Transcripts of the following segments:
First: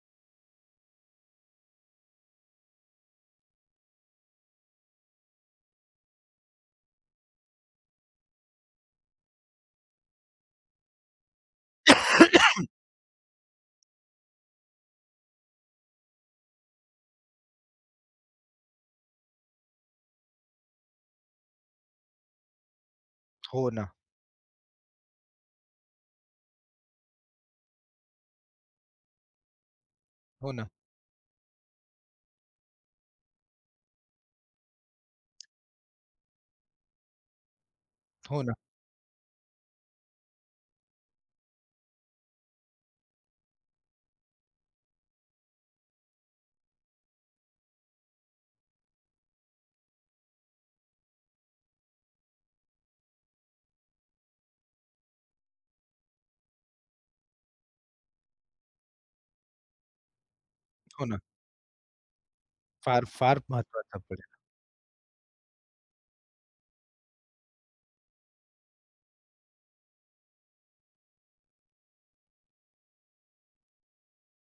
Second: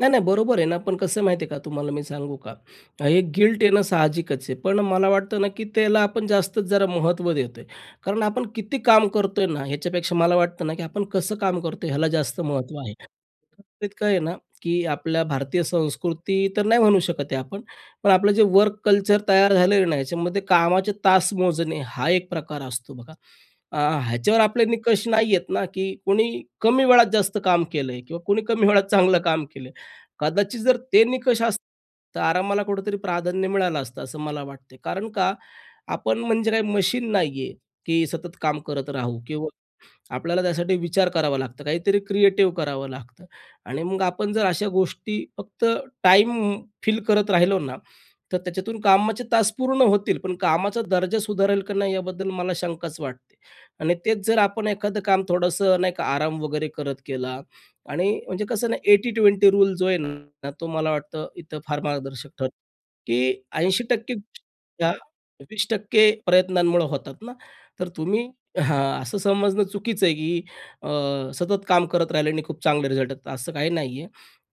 नाही-नाही बरोबर आहे ना पण कसं आहे माहिती आहे का तुम्हाला मी सांगू का. हे गिल्ट येणं साहजिकच आहे. पण मला वाटतं ना की त्याला आपण जास्तच जरा महत्त्व देतोय. कारण आपण किती काम करतोय ना, ह्याच्यापेक्षा मला वाटतं ना की आपण कसं काम करतोय? याला जास्त महत्त्व आहे. काय आहे ना, की आपल्या भारतीय संस्कृती तर नाही म्हणू शकत हे आपण. पण आपलं जे वर्क कल्चर तयार झालं आहे ना, ह्याच्यामध्ये कामाचे तास मोजणे हा एक प्रकार असतो बघा. हो अ, ना. ह्याच्यावर आपले निकष नाही येत ना की कोणी कमी वेळात जास्त काम केलंय किंवा कोणी कमी वेळात चांगलं काम केलं आहे. हो कदाचित ना. जर ते निकष असता तर आरामाला कुठेतरी प्राधान्य मिळालं असतं असं मला वाटते. कारण का? आपण म्हणजे काय मशीन नाही आहे की सतत हो ना. काम करत राहू किंवा आपल्याला त्यासाठी विचार करावा लागतं, काहीतरी क्रिएटिव्ह करावं लागतं आणि मग आपण जर अशा गोष्टी फक्त टाईम फिल करत राहिलो ना, तर त्याच्यातून कामाचे तास पूर्ण होतील. पण कामाचा दर्जा सुधारेल की नाही याबद्दल मला शंकाच वाटते. आणि तेच जर आपण एखादं काम थोडंसं नाही का, आराम वगैरे करत केला. आणि म्हणजे कसं ना 80-20 रूल जो आहे ना तो मला हो ना. वाटतं इथं फार मार्गदर्शक ठरतो. फार-फार की ऐंशी महत्वाचा टक्के परिणाम. या 20% प्रयत्नांमुळे होतात ना. तर तुम्ही हां असं समजणं चुकीचं आहे की अ, सतत काम करत राहिले आणि खूप चांगले रिझल्ट येतात असं काही नाहीये.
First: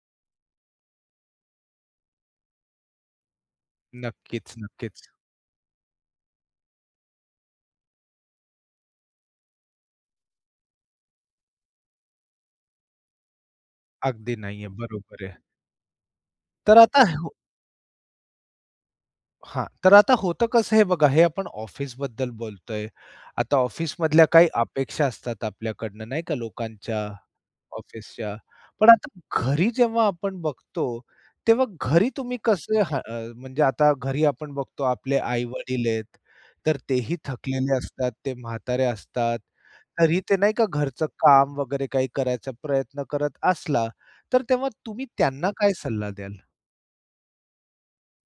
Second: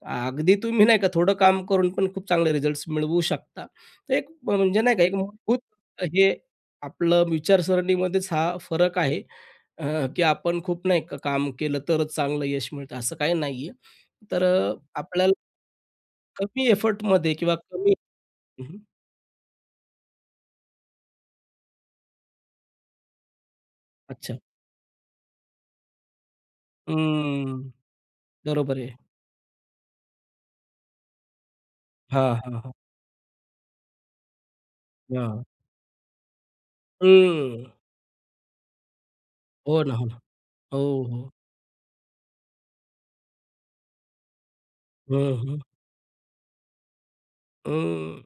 अगदी तुम्ही नाही का थोडं काम करून पण खूप चांगले रिझल्ट्स मिळवू शकता. तर एक नक्कीच, म्हणजे नाही का नक्कीच. एक मूलभूत हे आपलं विचारसरणीमध्येच हा फरक आहे. अ, की आपण खूप नाही का? काम केलं तरच चांगलं यश मिळतं असं काही नाही आहे अगदी तर नाही अ, आहे. बरोबर आपल्याला आहे. कमी तर आता हो. एफर्टमध्ये किंवा कमी हं, हं. हां, तर आता होतं कसं हे बघा हे आपण ऑफिसबद्दल बोलतोय. आता ऑफिसमधल्या अच्छा. काही अपेक्षा असतात आपल्याकडनं नाही का? लोकांच्या, हम्म ऑफिसच्या. बरोबर पण आहे. आता घरी जेव्हा आपण बघतो, तेव्हा घरी हां, तुम्ही हां, हां. कसं हं अ, म्हणजे आता घरी आपण बघतो आपले हां. आई-वडील आहेत. तर तेही हं. थकलेले असतात, ते म्हातारे असतात. हो ना, हो ना. तरीही ते नाही का हो, घरचं हो. काम वगैरे काही करायचा प्रयत्न करत असला, तर तेव्हा तुम्ही हं, त्यांना हं. काय सल्ला द्याल? अं,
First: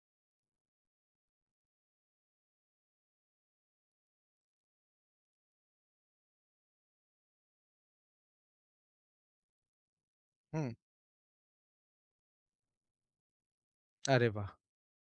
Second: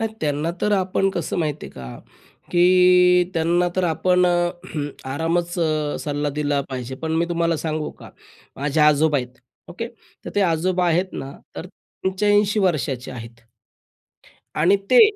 नाही त्यांना तर आपण कसं माहिती आहे का, की त्यांना तर आपण अ, आरामच सल्ला दिला पाहिजे. पण मी तुम्हाला सांगू का माझे आजोबा आहेत ओके तर ते हं. आजोबा आहेत ना तर 85 वर्षाचे आहेत. अरे, वाह! आणि ते